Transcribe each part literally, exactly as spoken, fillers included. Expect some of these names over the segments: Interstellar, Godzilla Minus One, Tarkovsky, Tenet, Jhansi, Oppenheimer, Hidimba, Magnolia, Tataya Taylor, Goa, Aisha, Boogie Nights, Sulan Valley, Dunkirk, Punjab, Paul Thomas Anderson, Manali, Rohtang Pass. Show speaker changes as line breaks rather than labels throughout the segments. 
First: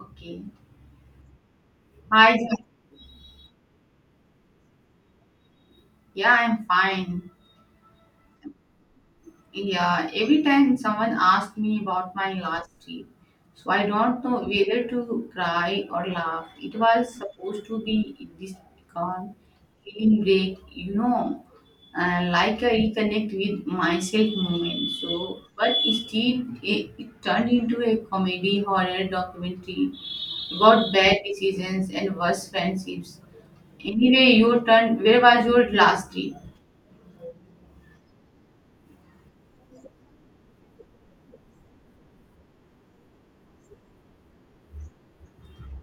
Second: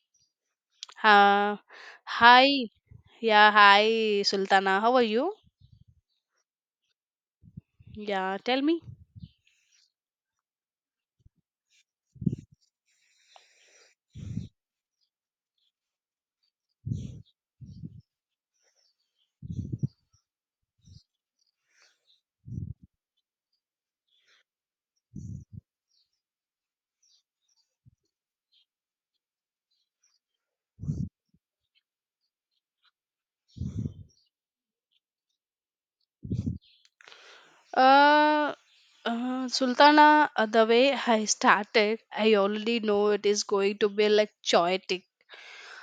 Okay.
Uh,
Hi.
hi.
Jai.
Yeah, hi, Sultana. How are you?
Yeah, I'm fine.
Yeah, tell me.
Yeah, every time someone asks me about my last trip, so I don't know whether to cry or laugh. It was supposed to be this calm, feeling great, you know, uh, like a reconnect with myself moment. So, but instead, it, it turned into a comedy horror documentary about bad decisions and worse friendships. Anyway, your turn. Where was your last trip?
Uh, uh, Sultana, uh, the way I started, I already know it is going to be like chaotic.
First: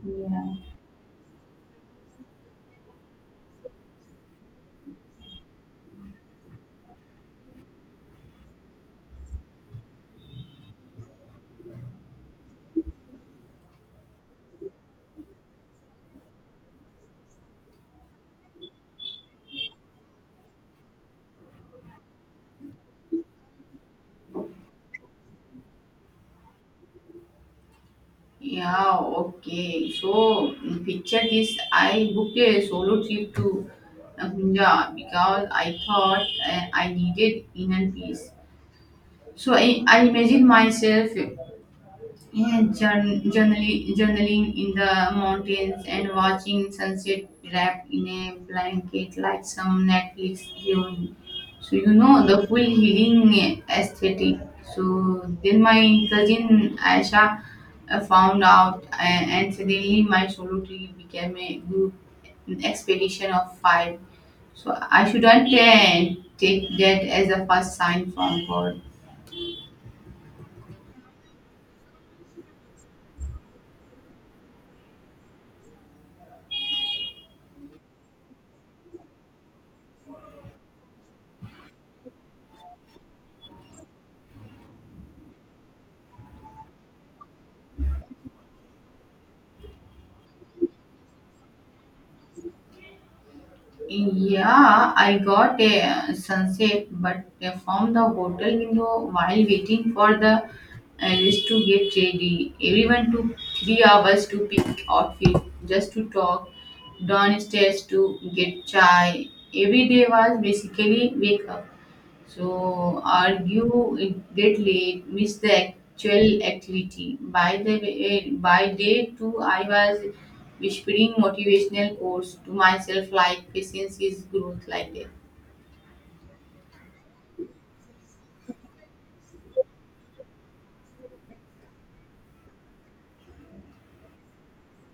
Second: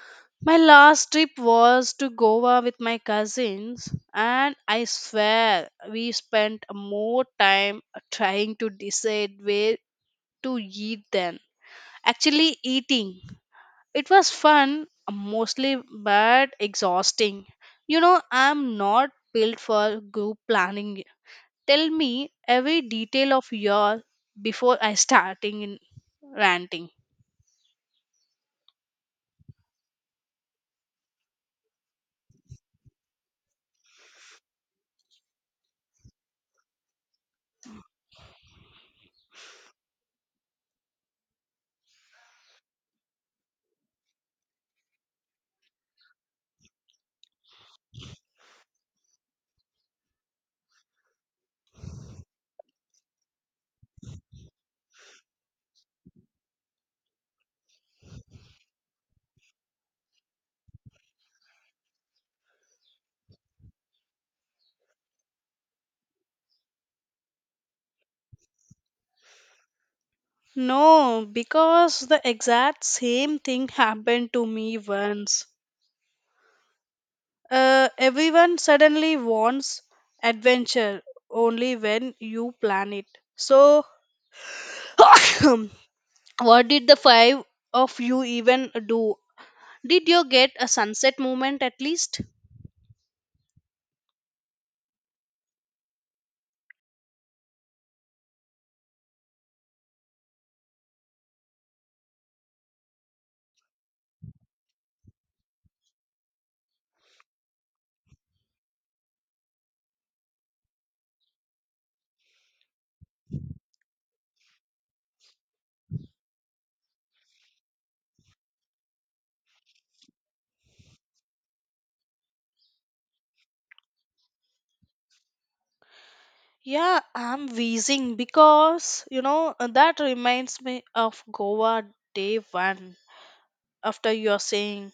Yeah.
My last trip was to Goa with my cousins, and I swear we spent more time trying to decide where to eat than actually eating. It was fun, mostly, but exhausting. You know, I'm not built for group planning. Tell me every detail of your before I starting in ranting.
Yeah, okay. So mm, picture this. I booked a solo trip to uh, Punjab because I thought uh, I needed inner peace. So I, I imagined myself yeah, journ- journaling, journaling in the mountains and watching sunset wrapped in a blanket like some Netflix heroine. So you know the full healing aesthetic. So then my cousin Aisha uh, found out, a- and suddenly my solo trip became a group expedition of five. So I shouldn't uh, take that as a first sign from God.
No, because the exact same thing happened to me once. Uh, everyone suddenly wants adventure only when you plan it. So, what did the five of you even do? Did you get a sunset moment at least?
Yeah, I got a sunset, but from the hotel window while waiting for the uh, list to get ready. Everyone took three hours to pick outfit, just to talk, downstairs to get chai. Every day was basically wake up. So argue it get late, miss the actual activity. By the way, by day two, I was whispering motivational quotes to myself like patience is growth like that.
Yeah, I'm wheezing because you know that reminds me of Goa day one. After you're saying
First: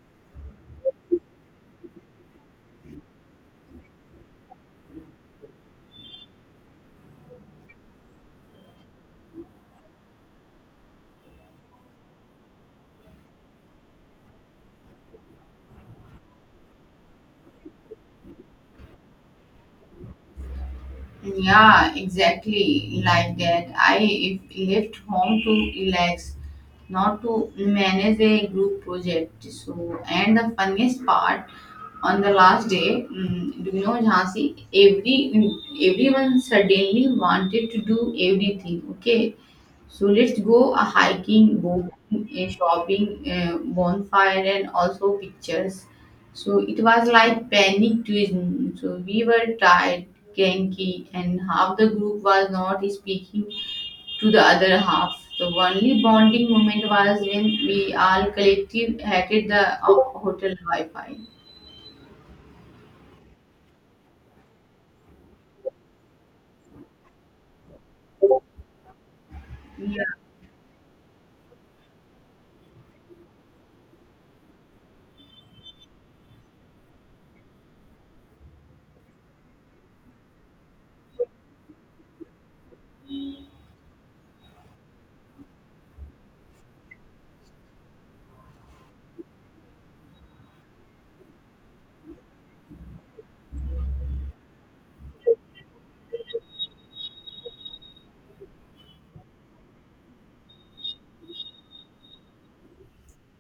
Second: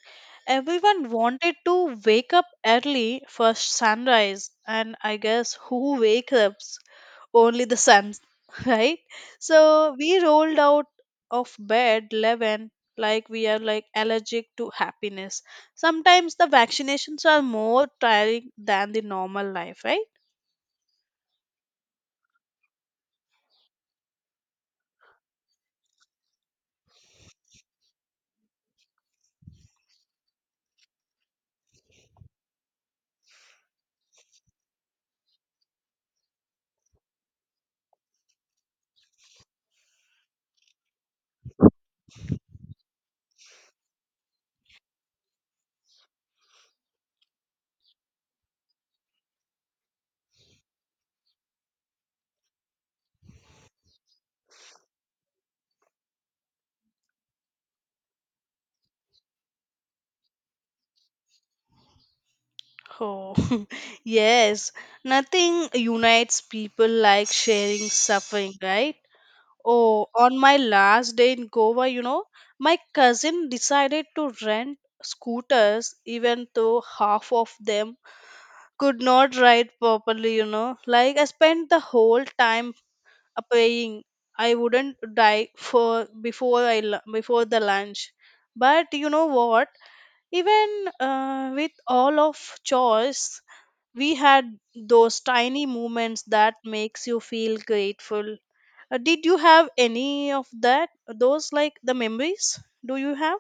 everyone wanted to wake up early for sunrise, and I guess who wakes up? Only the sun. Right. So we rolled out of bed eleven, like we are like allergic to happiness. Sometimes the vaccinations are more tiring than the normal life, right?
Yeah, exactly like that. I if left home to relax, not to manage a group project. So, and the funniest part on the last day, mm, do you know Jhansi? Every everyone suddenly wanted to do everything. Okay, so let's go a hiking, boating, a shopping, a bonfire, and also pictures. So it was like panic tourism. So we were tired, cranky, and half the group was not speaking to the other half. The only bonding moment was when we all collective hated the uh, hotel Wi-Fi.
Oh, yes, nothing unites people like sharing suffering, right? Oh, on my last day in Goa, you know, my cousin decided to rent scooters even though half of them could not ride properly, you know. Like I spent the whole time uh, paying. I wouldn't die for before I lu- before the lunch. But you know what? Even uh, with all of choice, we had those tiny moments that makes you feel grateful. Uh, did you have any of that? Those like the memories? Do you have?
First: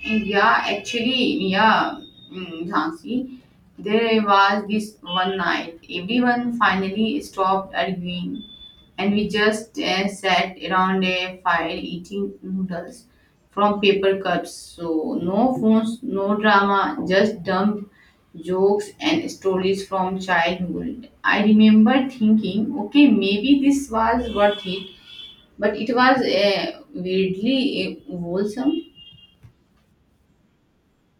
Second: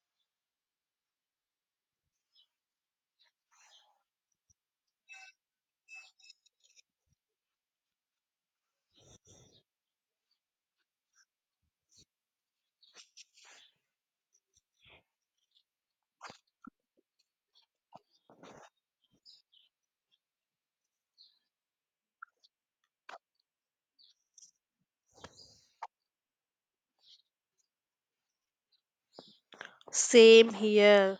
Yeah, actually, yeah, mm, Jhansi, there was this one night. Everyone finally stopped arguing, and we just uh, sat around a fire eating noodles from paper cups. So no phones, no drama, just dumb jokes and stories from childhood. I remember thinking, okay, maybe this was worth it, but it was uh, weirdly uh, wholesome.
Same here.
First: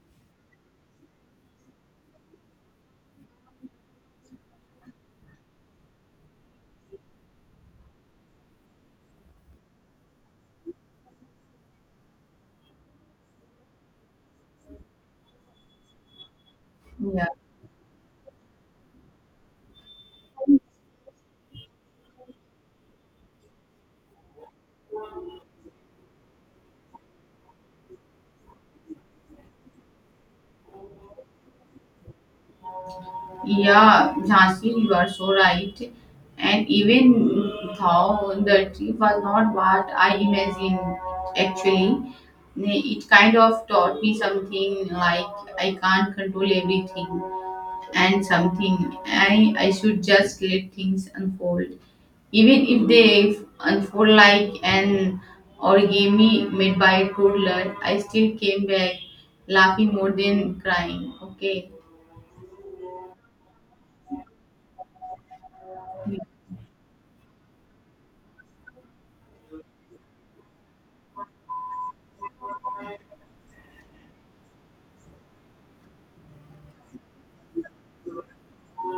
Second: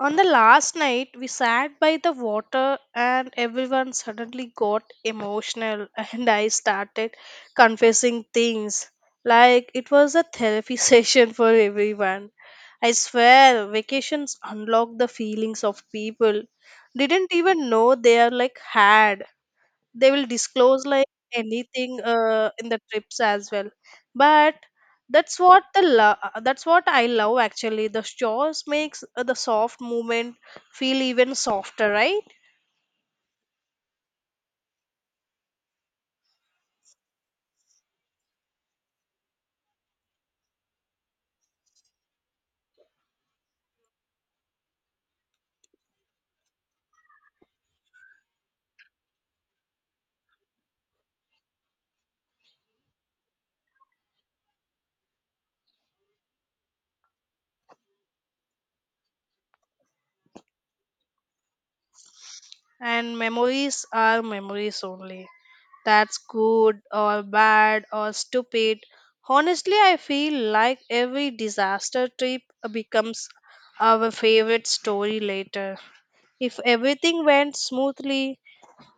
On the last night, we sat by the water and everyone suddenly got emotional, and I started confessing things like it was a therapy session for everyone. I swear, vacations unlock the feelings of people.
Yeah.
Didn't even know they are like had. They will disclose like anything uh, in the trips as well. But that's what the lo- uh, that's what I love. Actually the shores makes uh, the soft movement feel even softer, right?
Yeah, Jhansi, you are so right. And even though the trip was not what I imagined, actually, it kind of taught me something like I can't control everything and something I, I should just let things unfold. Even if they unfold like an origami made by a toddler, I still came back laughing more than crying. Okay.
And memories are memories only, that's good or bad or stupid. Honestly, I feel like every disaster trip becomes our favorite story later. If everything went smoothly,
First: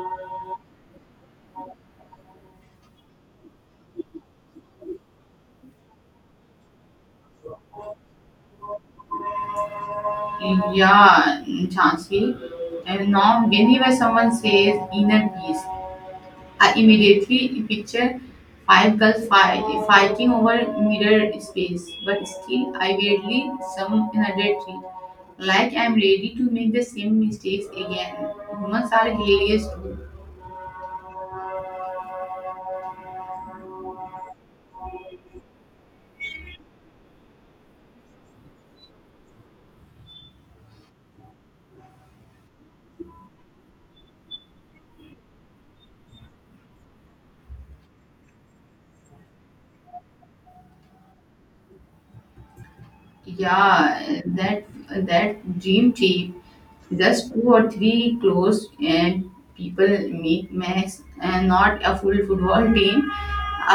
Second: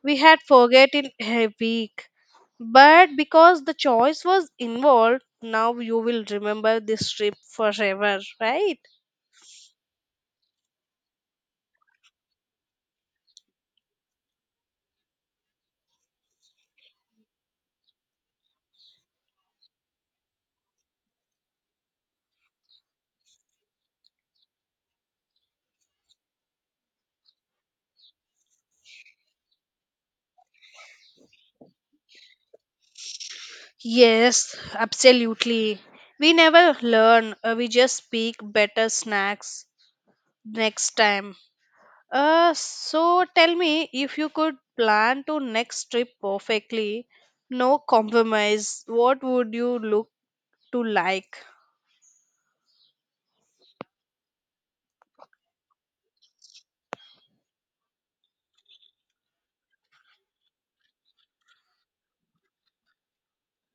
we had forgotten a week. But because the choice was involved, now you will remember this trip forever, right?
Yeah, Chansey. And now, whenever someone says inner peace, I immediately picture five girls fight, fighting over mirror space. But still, I weirdly some another tree. Like I'm ready to make the same mistakes again. Humans are hilarious too.
Yes, absolutely. We never learn, uh, we just pick better snacks next time. Uh, so tell me if you could plan to next trip perfectly, no compromise, what would you look to like?
Yeah, that that dream team, just two or three close and people meet max, and not a full football team.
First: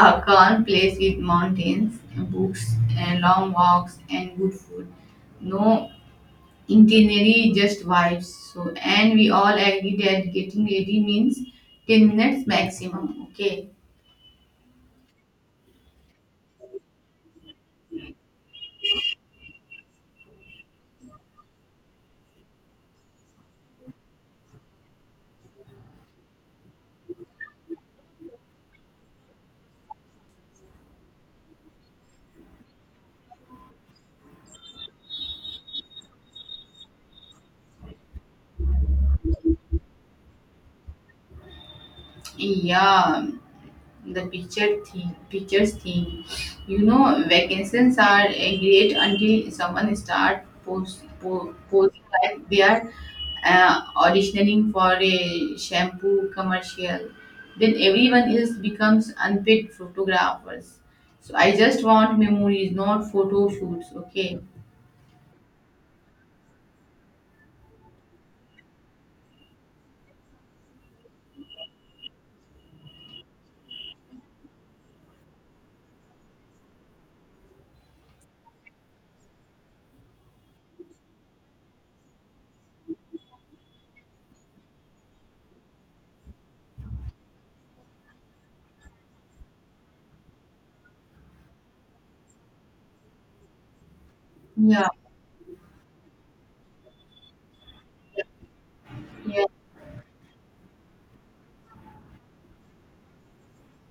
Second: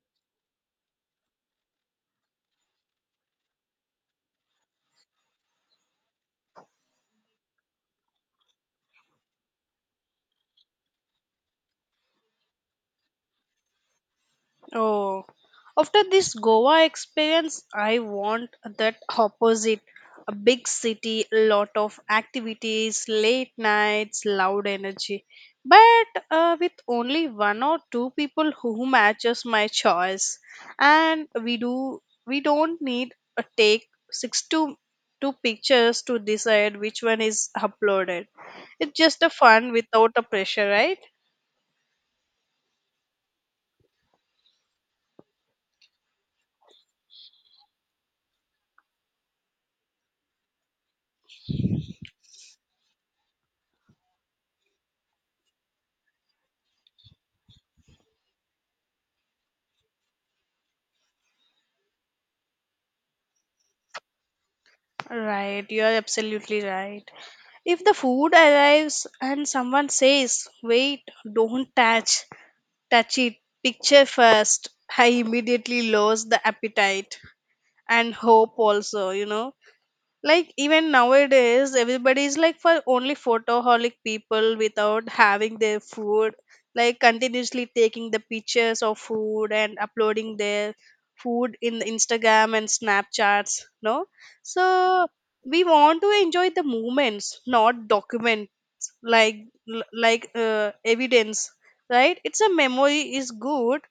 A calm place with mountains, books, and long walks, and good food. No itinerary, just vibes. So, and we all agree that getting ready means ten minutes maximum. Okay.
Oh, after this Goa experience, I want that opposite. A big city, a lot of activities, late nights, loud energy. But uh, with only one or two people who matches my choice, and we do we don't need a take six to two pictures to decide which one is uploaded. It's just a fun without a pressure, right?
Yeah, the picture thing pictures thing, you know, vacations are uh, great until someone start post, po- posing like they are uh, auditioning for a shampoo commercial. Then everyone else becomes unpaid photographers. So I just want memories, not photo shoots. Okay.
Right, you are absolutely right. If the food arrives and someone says, wait, don't touch, touch it, picture first," I immediately lose the appetite and hope also, you know. Like even nowadays, everybody is like for only photoholic people without having their food, like continuously taking the pictures of food and uploading their food in the Instagram and Snapchats, no?
Yeah.
So we want to enjoy the moments, not document like like uh, evidence, right? It's a memory is good,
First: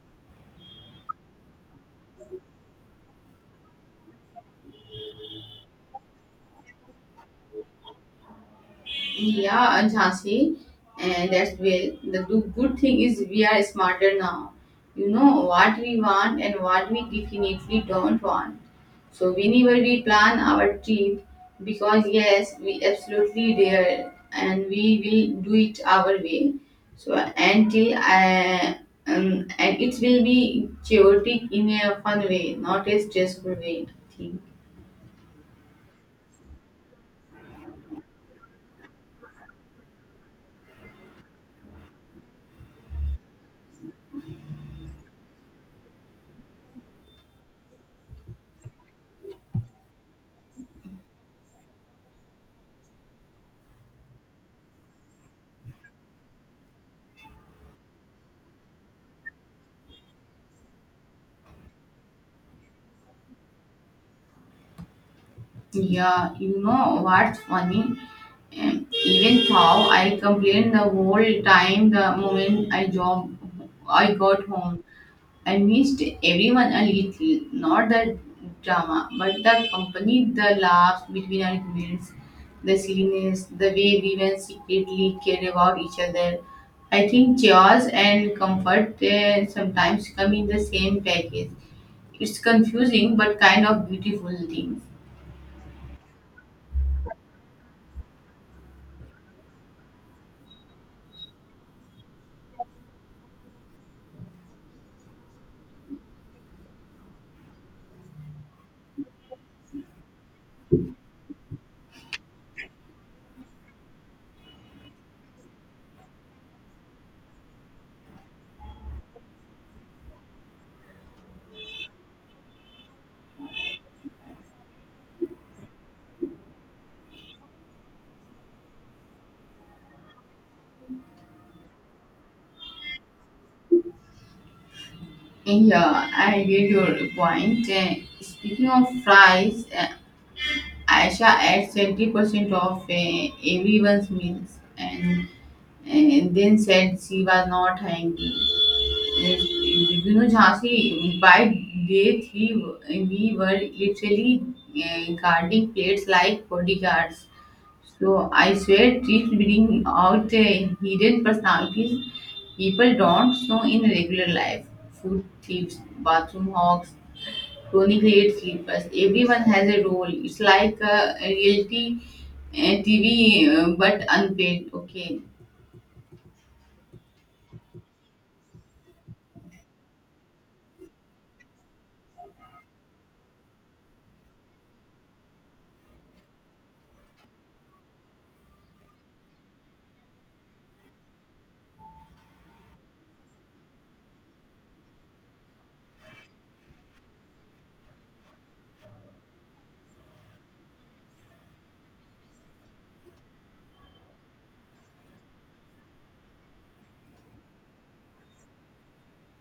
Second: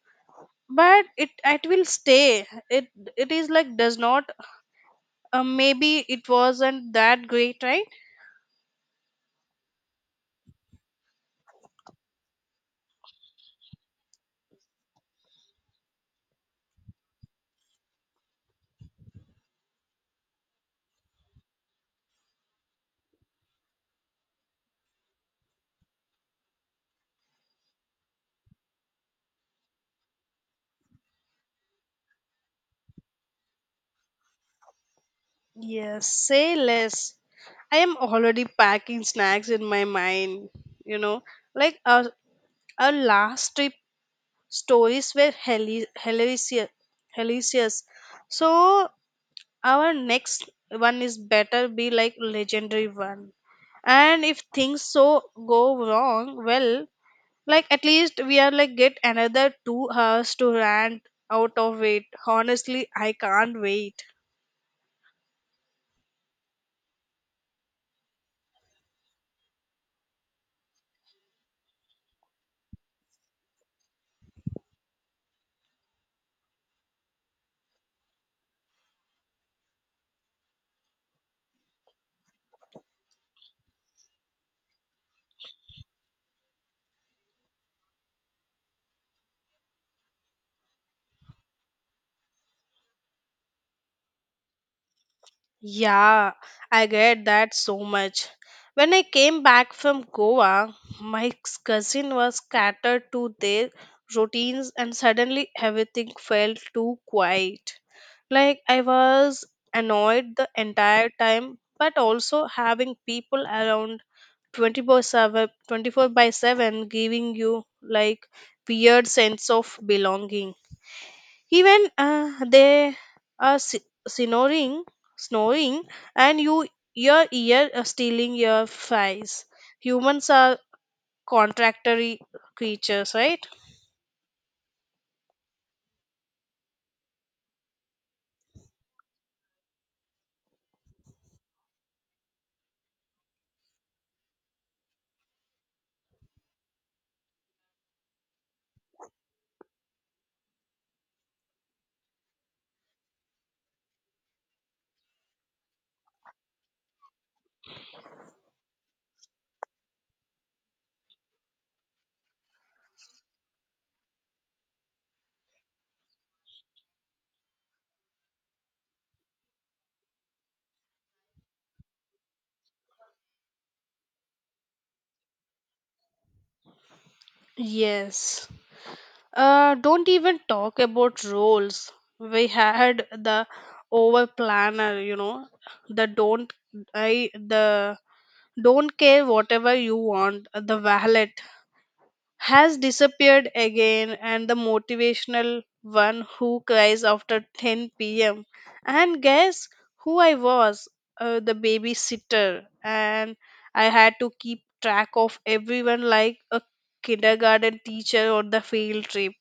but it it will stay. It it is like does not uh, maybe it wasn't that great, right?
Yeah, and Jhansi, and that's where the do- good thing is we are smarter now. You know what we want and what we definitely don't want. So whenever we plan our trip, because yes, we absolutely dare and we will do it our way. So until I, um, and it will be chaotic in a fun way, not a stressful way. I think.
Yes, say less. I am already packing snacks in my mind, you know. Like our, our last trip stories were heli- hilarious, hilarious. So our next one is better be like legendary one. And if things so go wrong, well, like at least we are like get another two hours to rant out of it. Honestly, I can't wait.
Yeah, you know what's funny? Even though I complained the whole time, the moment I job I got home. I missed everyone a little, not the drama, but the company, the laughs between our meals, the silliness, the way we were secretly care about each other. I think chaos and comfort uh, sometimes come in the same package. It's confusing but kind of beautiful thing.
Yeah, I get that so much. When I came back from Goa, my cousin was catered to their routines, and suddenly everything felt too quiet. Like I was annoyed the entire time, but also having people around twenty-four seven, twenty-four by seven giving you like weird sense of belonging, even uh, they are s- snoring snoring and you your ear uh, stealing your face. Humans are contractory creatures, right?
Yeah, I get your point. Uh, speaking of fries, uh, Aisha adds seventy percent of uh, everyone's meals, and, and then said she was not hungry. Yes. You know, Jhansi, by day three, we were literally uh, guarding plates like bodyguards. So I swear, treats bring out uh, hidden personalities people don't know in regular life. Food thieves, bathroom hogs, chronic late sleepers. Everyone has a role. It's like a reality uh, T V, uh, but unpaid. Okay.
Yes, uh, don't even talk about roles. We had the over planner, you know the don't I the don't care whatever you want, the valet has disappeared again, and the motivational one who cries after ten p m And guess who I was? Uh, the babysitter. And I had to keep track of everyone like a kindergarten teacher on the field trip.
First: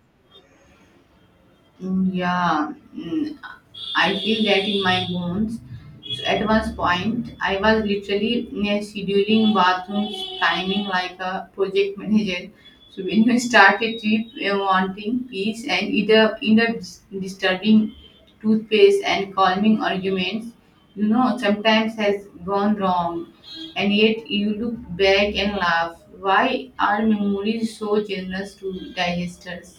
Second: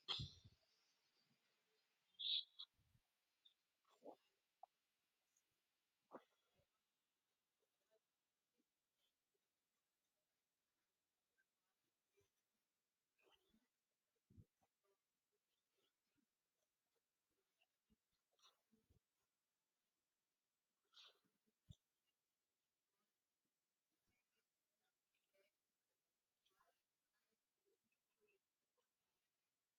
Mm, Yeah, mm, I feel that in my bones. So at one point, I was literally mm, scheduling bathrooms, timing like a project manager. So when you start a trip uh, wanting peace and either end up dis- disturbing toothpaste and calming arguments, you know, sometimes has gone wrong. And yet you look back and laugh. Why are memories so generous to digesters?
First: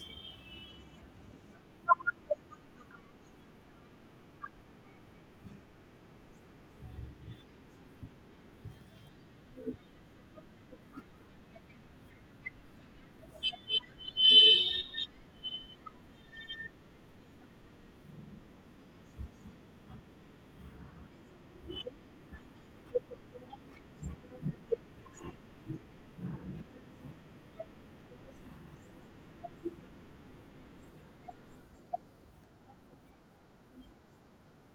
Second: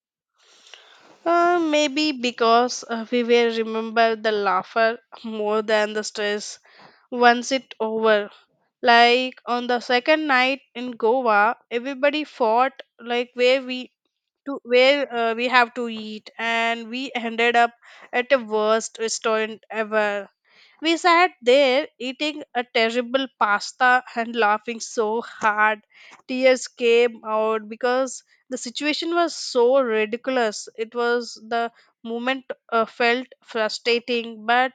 Uh, maybe because uh, we will remember the laughter more than the stress once it over. Like on the second night in Goa, everybody fought like where we to where uh, we have to eat, and we ended up at the worst restaurant ever. We sat there eating a terrible pasta and laughing so hard tears came out because the situation was so ridiculous. It was the moment uh, felt frustrating but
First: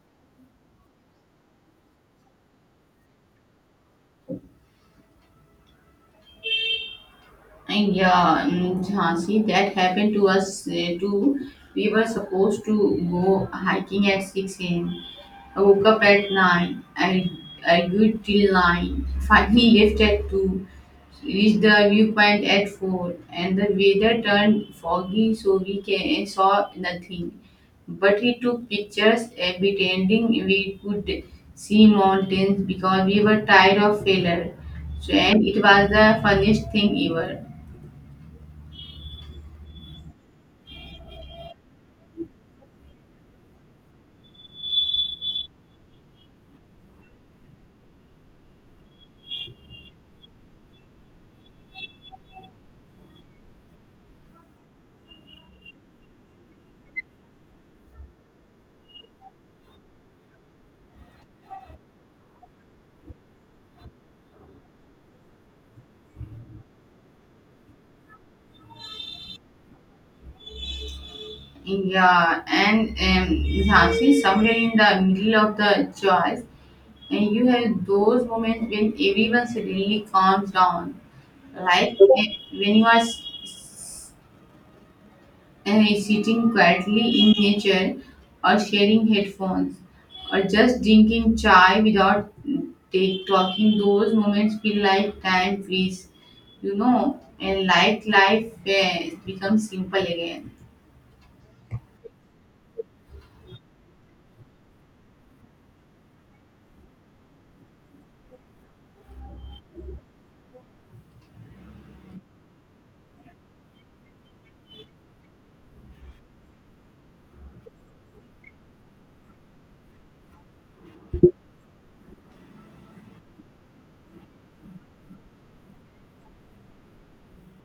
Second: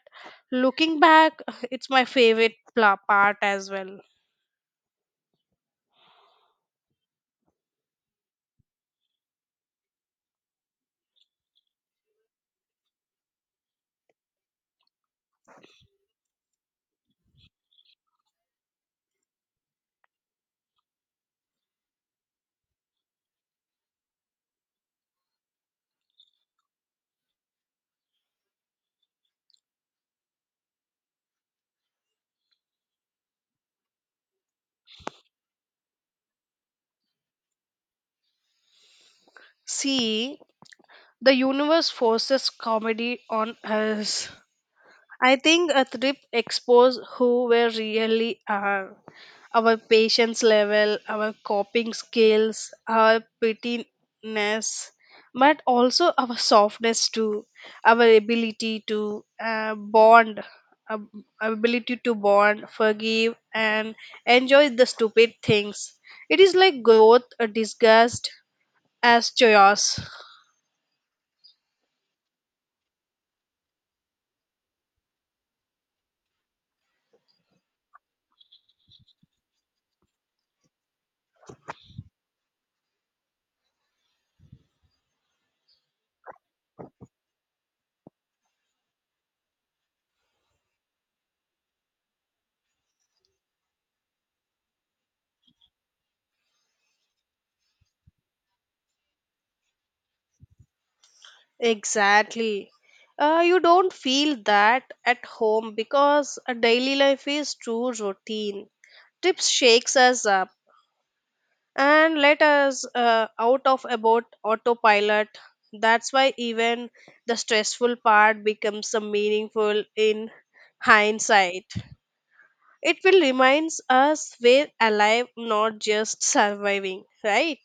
looking back it's my favorite pla- part as well.
And yeah, mm, Jhansi, that happened to us uh, too. We were supposed to go hiking at six a m, woke up at nine. I argued till nine. Finally left at two. Reached the viewpoint at four. And the weather turned foggy so we can, saw nothing. But he took pictures uh, pretending we could see mountains because we were tired of failure. So, and it was the funniest thing ever.
See, the universe forces comedy on us. I think a trip exposed who were really are, our patience level, our coping skills, our pettiness, but also our softness too, our ability to uh, bond, uh, ability to bond, forgive, and enjoy the stupid things. It is like growth uh, disguised as chaos.
Yeah, and um, Jhansi, somewhere in the middle of the choice, and you have those moments when everyone suddenly calms down, like uh, when you are s- uh, sitting quietly in nature, or sharing headphones, or just drinking chai without mm, take, talking. Those moments feel like time freeze, you know, and like life uh, becomes simple again.
Exactly. Uh, you don't feel that at home because a daily life is too routine. Trips shakes us up and let us uh, out of about autopilot. That's why even the stressful part becomes so meaningful in hindsight. It will reminds us we're alive, not just surviving, right?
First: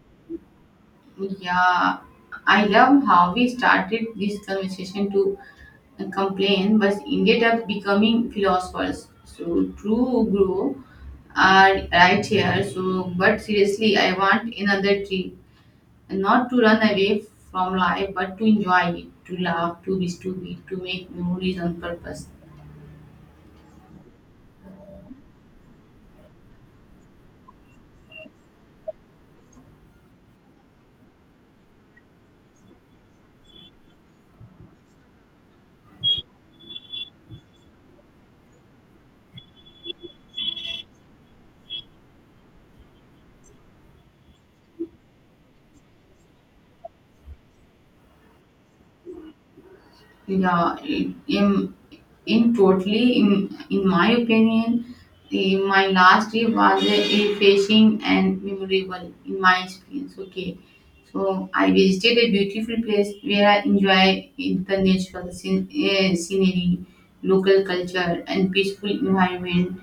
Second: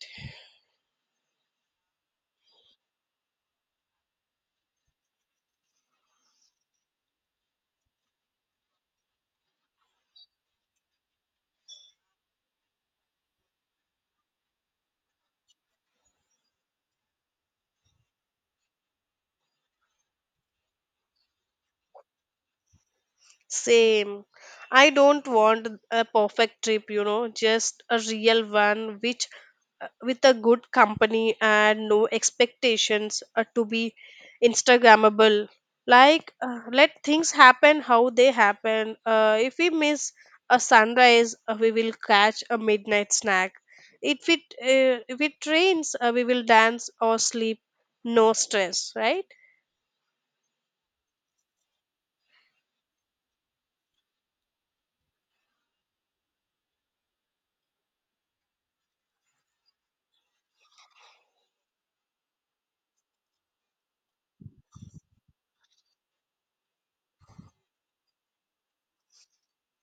Yeah, I love how we started this conversation to complain, but ended up becoming philosophers. So true, grow are right here. So, but seriously, I want another tree, not to run away from life, but to enjoy it, to laugh, to be stupid, to make memories on purpose.
Same. I don't want a perfect trip, you know, just a real one which uh, with a good company and no expectations uh, to be instagrammable. Like uh, let things happen how they happen. Uh, if we miss a sunrise, uh, we will catch a midnight snack. If it uh, if it rains, uh, we will dance or sleep. No stress, right?
Yeah, I- in, in totally, in, in my opinion, the, my last trip was a refreshing and memorable in my experience. Okay, so I visited a beautiful place where I enjoy in the natural scen- eh, scenery, local culture, and peaceful environment.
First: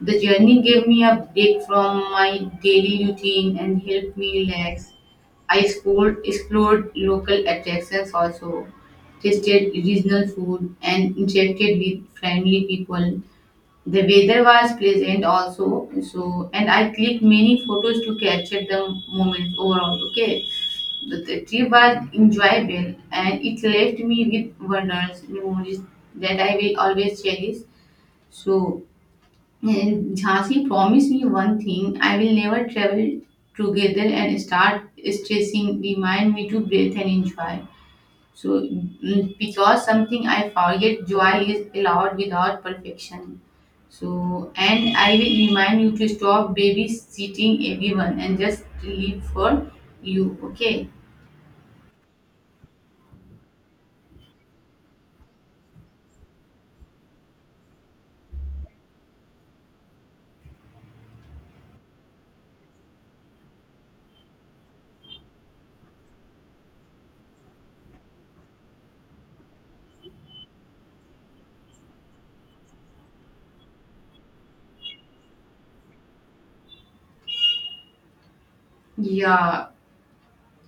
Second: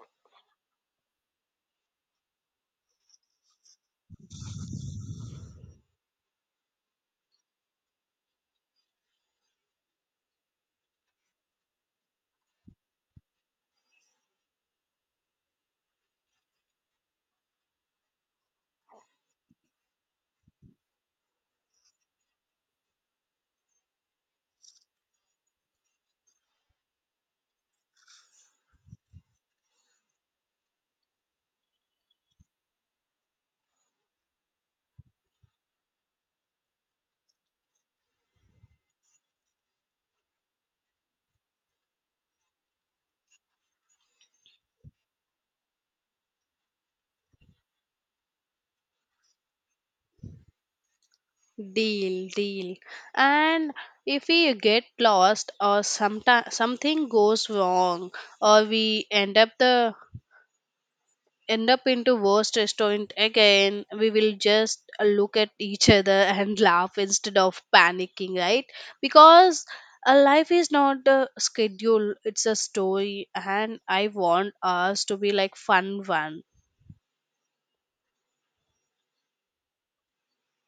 The journey gave me a break from my daily routine and helped me relax. I explored, explored local attractions also, tasted regional food, and interacted with friendly people. The weather was pleasant also, so and I clicked many photos to capture the moment overall. Okay, the, the trip was enjoyable and it left me with wonders, memories that I will always cherish. So and Jhansi promised me one thing I will never travel together and start stressing, remind me to breathe and enjoy. So, mm, because something I forget, joy is allowed without perfection. So, and I will remind you to stop babysitting everyone and just live for you, okay?
Deal, deal. And if we get lost or sometime something goes wrong or we end up the end up into worst restaurant again, we will just look at each other and laugh instead of panicking, right? Because a life is not a schedule, it's a story and I want us to be like fun one.
Yeah.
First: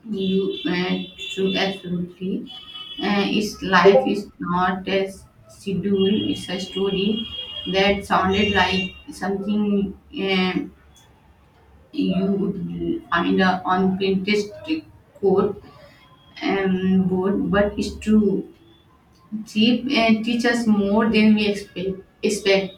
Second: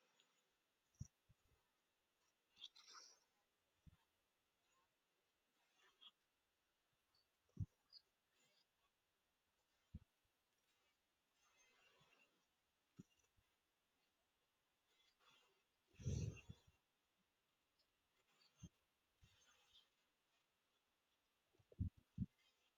You uh, true, absolutely. Uh, its life is not a s- schedule; it's a story that sounded like something uh, you would find uh, on Pinterest quote um, board, but it's true. Jeep uh, teach us more than we expect, expect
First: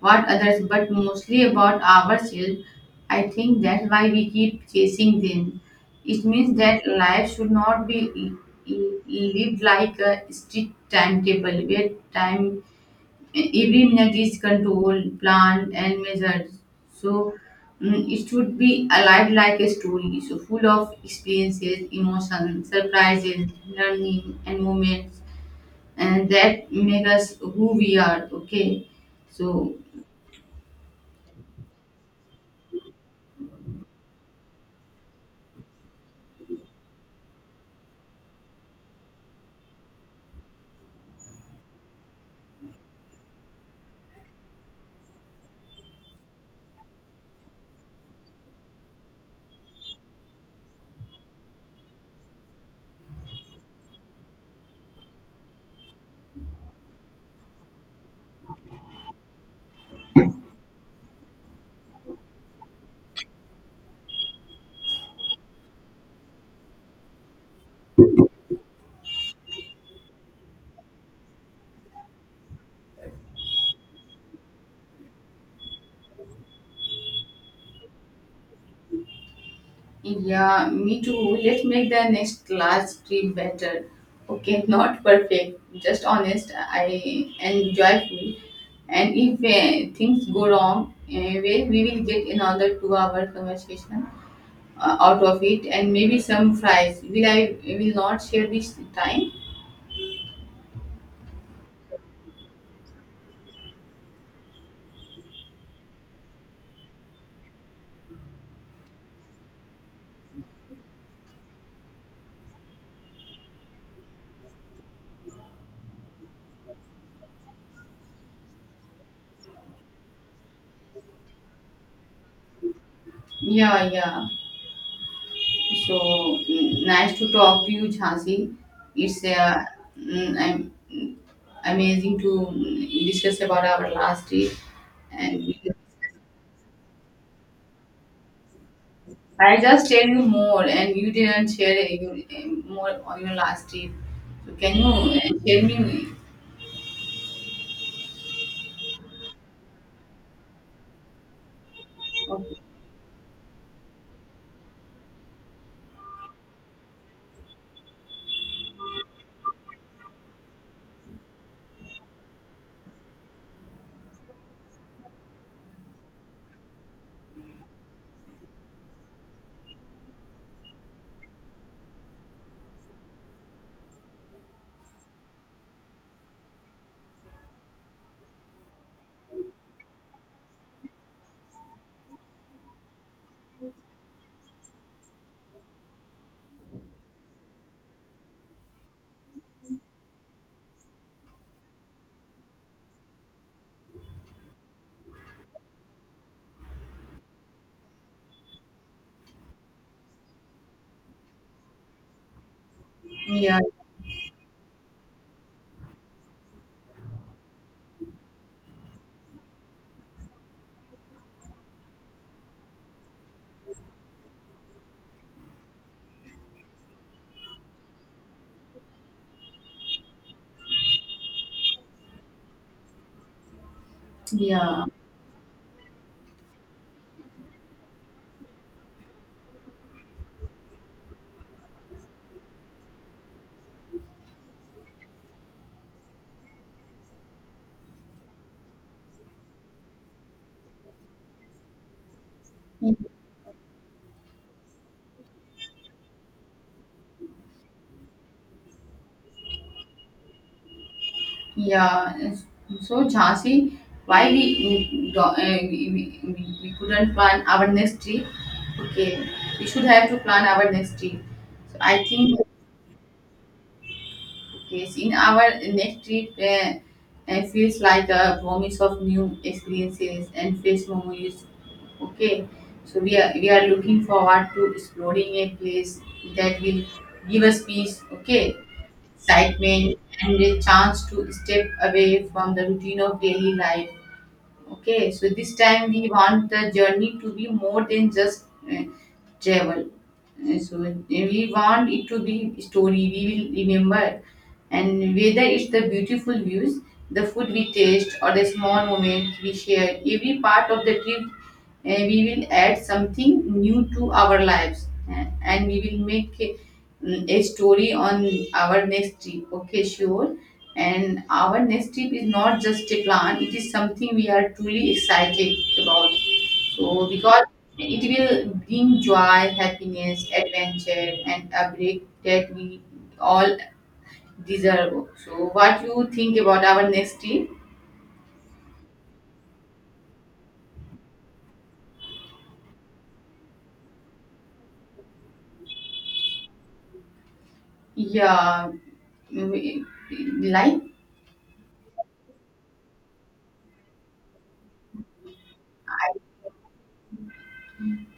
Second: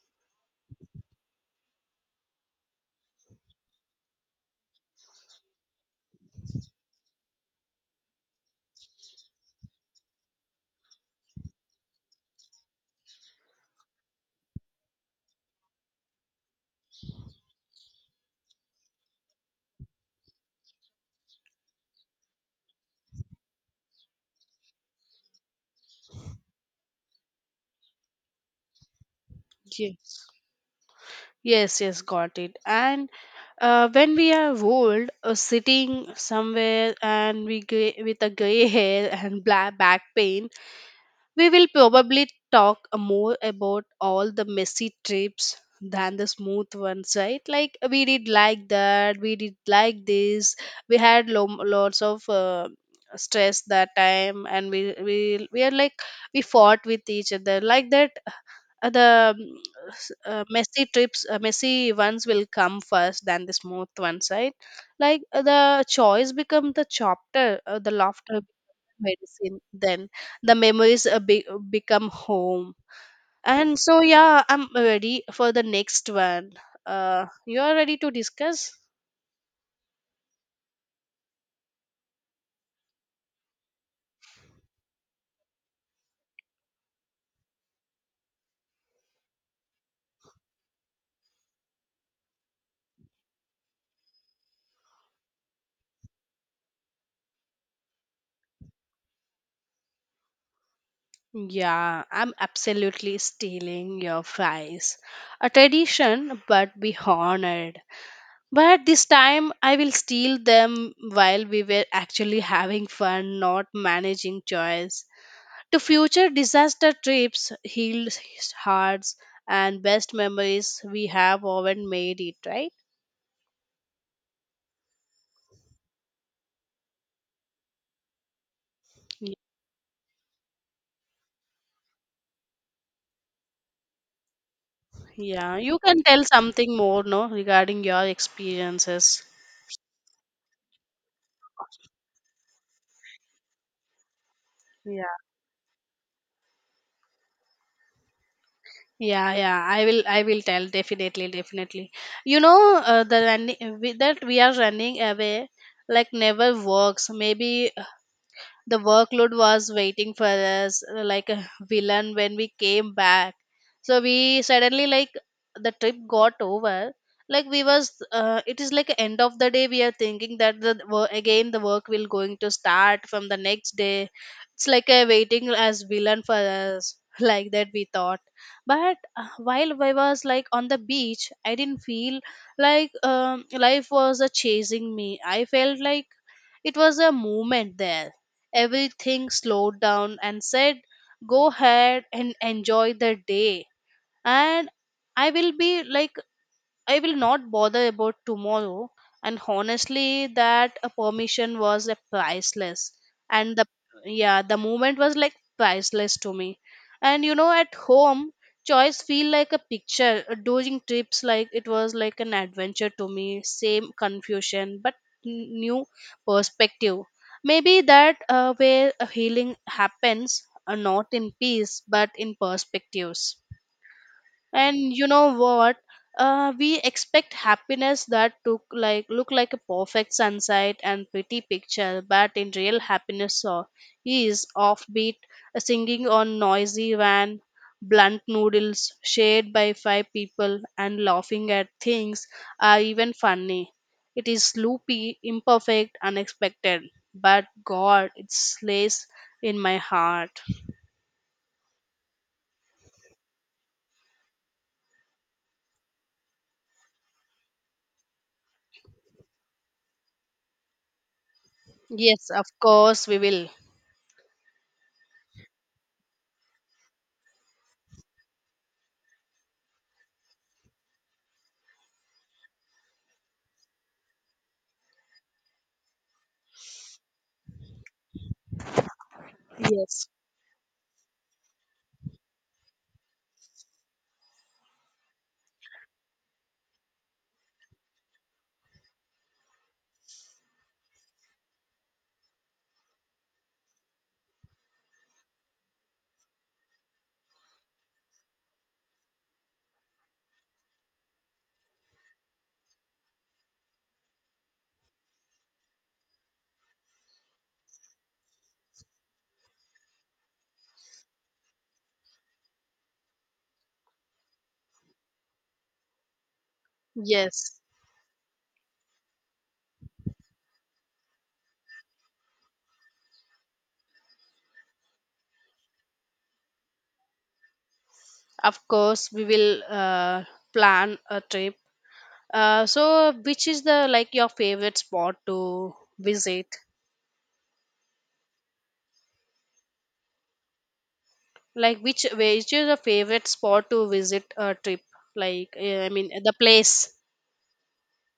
what others, but mostly about ourselves. I think that's why we keep chasing them. It means that life should not be l- l- lived like a strict timetable where time every minute is controlled, planned, and measured. So mm, it should be alive like a story, so full of experiences, emotions, surprises, learning, and moments and that make us who we are. Okay. So
Yes. Yes, yes, got it. And Uh, when we are old, uh, sitting somewhere and we gray, with a gray hair and black back pain, we will probably talk more about all the messy trips than the smooth ones, right? Like we did like that, we did like this. We had lo- lots of uh, stress that time, and we we we are like we fought with each other like that. uh, The mm, s- uh, messy trips, uh, messy ones will come first than the smooth ones, right? Like uh, the choice become the chapter, uh, the laughter become medicine then the memories uh, be- become home. And so yeah, I'm ready for the next one. Uh you are ready to discuss?
yeah, me too. Let's make the next class trip better. Okay. Not perfect, just honest, I and joyful. And if uh, things go wrong anyway, we will get another two hour conversation uh, out of it, and maybe some fries will I will not share this time.
Yeah, I'm absolutely stealing your fries. A tradition, but be honored. But this time I will steal them while we were actually having fun, not managing choice. To future disaster trips, healed hearts, and best memories we have often made it, right?
Yeah, yeah. So mm, nice to talk to you, Jhansi. It's uh, mm, am- mm, amazing to mm, discuss about our last trip, and
Yeah,
we-
you can tell something more, no, regarding your experiences.
I just tell you more, and you didn't share uh, your, um, more on your last trip. So can you
Yeah.
uh, tell me?
Yeah, yeah, I will, I will tell definitely, definitely. You
Okay.
know, uh, the running that we are running away like never works. Maybe the workload was waiting for us uh, like a villain when we came back, so we suddenly like the trip got over, like we was uh, it is like end of the day we are thinking that the wo- again the work will going to start from the next day. It's like a waiting as villain for us like that we thought. But uh, while I was like on the beach I didn't feel like um, life was uh, chasing me. I felt like it was a moment there. Everything slowed down and said, Go ahead and enjoy the day. And I will be like I will not bother about tomorrow. And honestly, that uh, permission was a priceless. And
Yeah,
the yeah, the moment was like priceless to me. And you know, at home, choice feel like a picture. Uh, During trips, like it was like an adventure to me. Same confusion, but n- new perspective. Maybe that uh, where uh, healing happens, uh, not in peace, but in perspectives. And
yeah.
you know what, uh, we expect happiness that took like look like a perfect sunset and pretty picture, but in real happiness so is offbeat, a singing on noisy van, blunt noodles shared by five people and laughing at things are even funny. It is loopy, imperfect, unexpected, but god it slays in my heart.
Yeah. It's- So Jhansi, why we we, do- uh, we, we we couldn't plan our next trip? Okay, we should have to plan our next trip. So I
Yes,
think
of course we will.
okay, so in our next trip, uh, it feels like a promise of new experiences and fresh memories. Okay, so we are we are looking forward to exploring a place that will give us peace. Okay, excitement,
Yes,
and a chance to step away from the routine of daily life. Okay, so this time we want the journey to be more than just uh, travel. Uh, so uh, we want it to be story we will remember, and whether it's the beautiful views, the food we taste, or the small moments we share, every part of the trip uh, we will add something new to our lives, uh, and we will make uh, a story on our next trip. Okay, sure. And our next trip is not just a plan, it is something we are truly excited about. So, because
yes.
it will bring joy, happiness, adventure, and a break that we all deserve. So, what you think about our next trip?
Of course, we will uh, plan a trip. Uh, so, which is the like your favorite spot to visit?
Yeah, we- like
Like, which which is your favorite spot to visit a trip? Like, uh, I mean,
I,
the place.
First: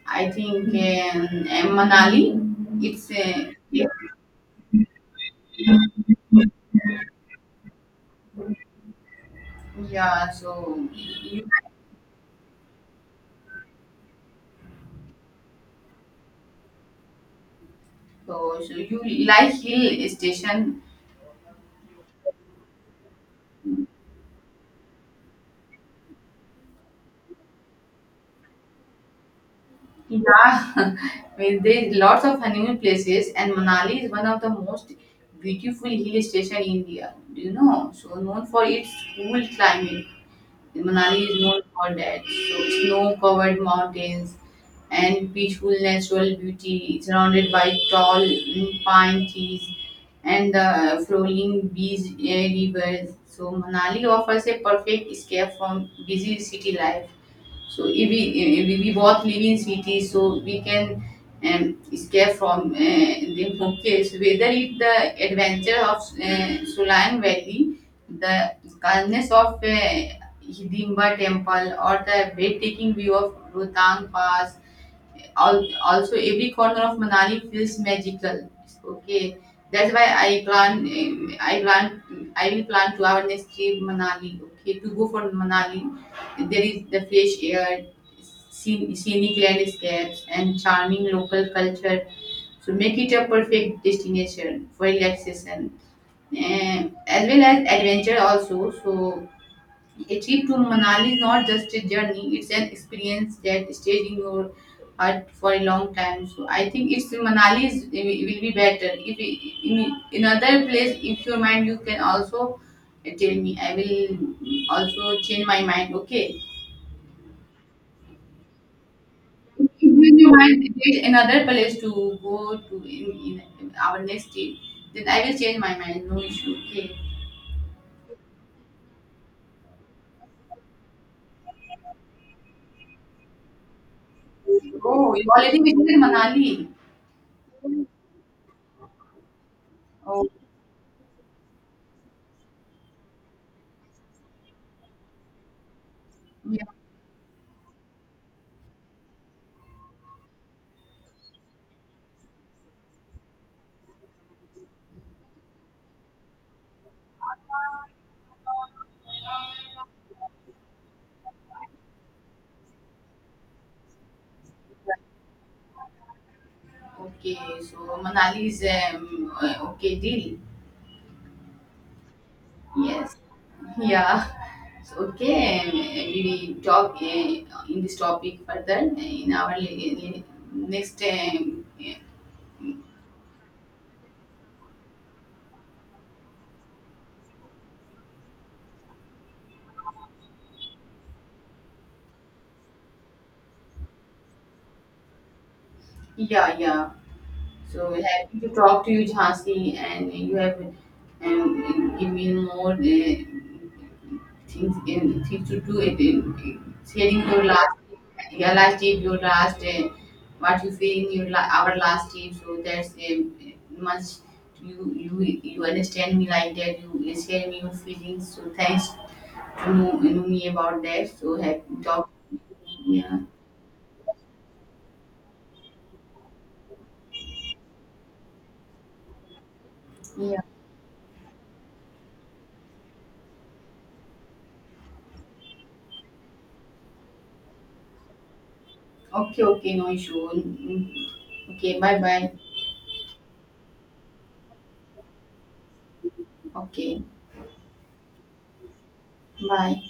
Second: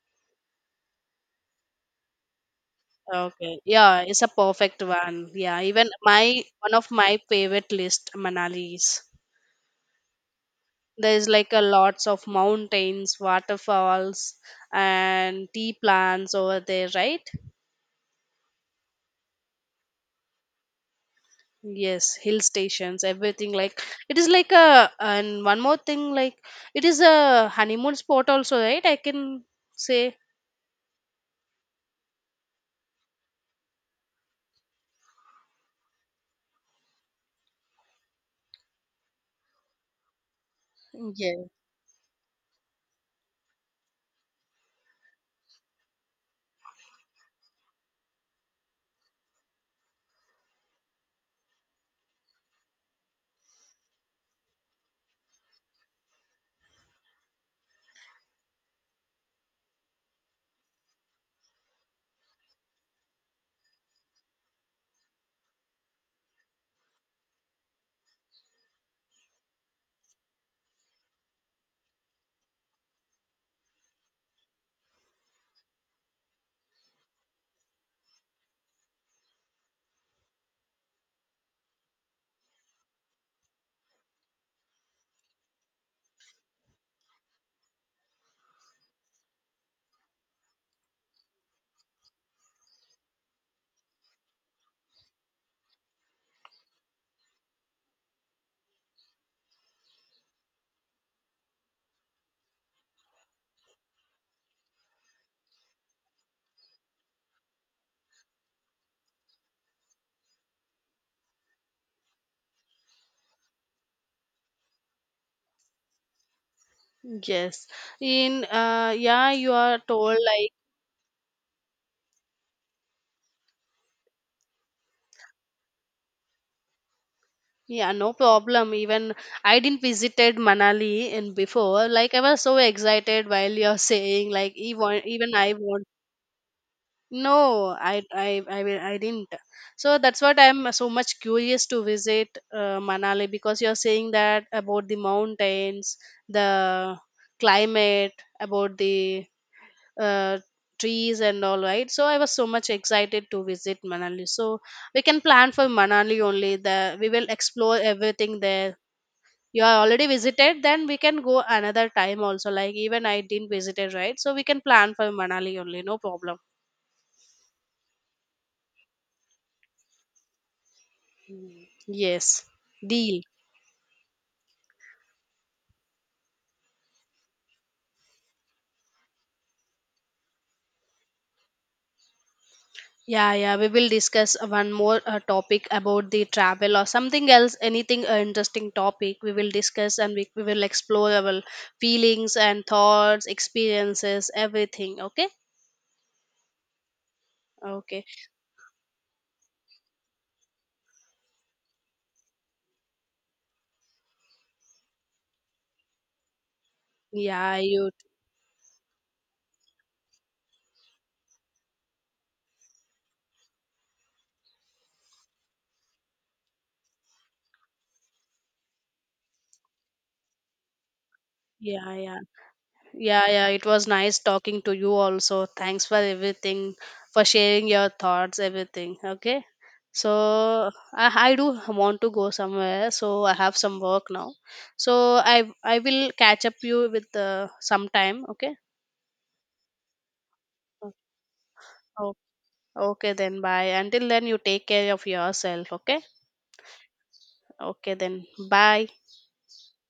I think um, uh, Manali, it's uh,
Okay,
yeah,
yeah, it's a perfect one. Yeah, even my one of my favorite list Manali is.
yeah, so
There is
you
like a lots of mountains, waterfalls, and tea plants over there, right?
so, so you like hill station.
Yes, hill stations, everything like it is like a and one more thing like it is a honeymoon spot also, right? I can say
Yeah, I mean, there's lots of honeymoon places, and Manali is one of the most beautiful hill station in India. Do you know? So known for its cool climate. Manali is
yes.
known for that. So snow-covered mountains and peaceful natural beauty, surrounded by tall mm, pine trees and the flowing beach eh, rivers. So Manali offers a perfect escape from busy city life. So if we if we we both live in cities, so we can um, escape from uh, the focus. Whether it's the adventure of uh, Sulan Valley, the calmness of uh, Hidimba temple, or the breathtaking view of Rohtang Pass. Al- Also, every corner of Manali feels magical. Okay, that's why I plan. Um, I plan. I will plan to our next trip Manali. Okay, to go for Manali, there is the fresh air, scen- scenic landscapes, and charming local culture. So make it a perfect destination for relaxation, and as well as adventure also. So a trip to Manali is not just a journey, it's an experience that stays in your heart for a long time. So I think it's Manali is, will be better. If i- in another place, if your mind, you can also tell me. I will also change my mind. Okay.
Yes. In uh yeah, you are told
When you
like
mind there is another place to go to in, in our next trip, then I will change my mind. No issue. Okay.
yeah, no problem. Even I didn't visited Manali in before. Like I was so excited while you're saying like even
Oh, you
even I
already
want.
visited Manali.
No, I I I will I didn't. So that's
Oh.
what I'm so much curious to visit uh, Manali because you're saying that about the mountains, the climate, about the uh, trees and all right. So I was so much excited to visit Manali. So we can plan for Manali only. The We will explore everything there. You are already visited, then we can go another time also. Like even I didn't visited, right? So we can plan for Manali only, no problem.
Okay, so Manali's um, uh, okay deal.
Yes,
Yes,
deal.
yeah. So, okay, um, we will talk uh, in this topic further uh, in our li- li- next. Um,
Yeah, yeah, we will discuss uh, one more uh, topic about the travel or something else, anything uh, interesting topic we will discuss, and we, we will explore our feelings and thoughts, experiences, everything. Okay,
yeah, yeah. So
okay.
happy to talk to you, Jhansi, and you have um, give me more uh, things in things to do. It in sharing your
Yeah,
last,
you.
your last tip, your last uh, what you feel in your la- our last tip. So that's um, much you you you understand me like that. You share me your feelings. So thanks to know, know me about that. So happy
Yeah,
talk.
yeah.
Yeah.
Yeah, yeah, it was nice talking to you also. Thanks for everything, for sharing your thoughts, everything. Okay.
Yeah.
So I, I do want to go somewhere, so I have some work now. So I I will catch up you with uh, sometime, okay?
Okay. Okay. No issue. Mm, Okay. Bye.
Oh,
Bye.
okay then bye. Until then you take care of yourself, okay?
Okay.
Okay then bye.
Bye.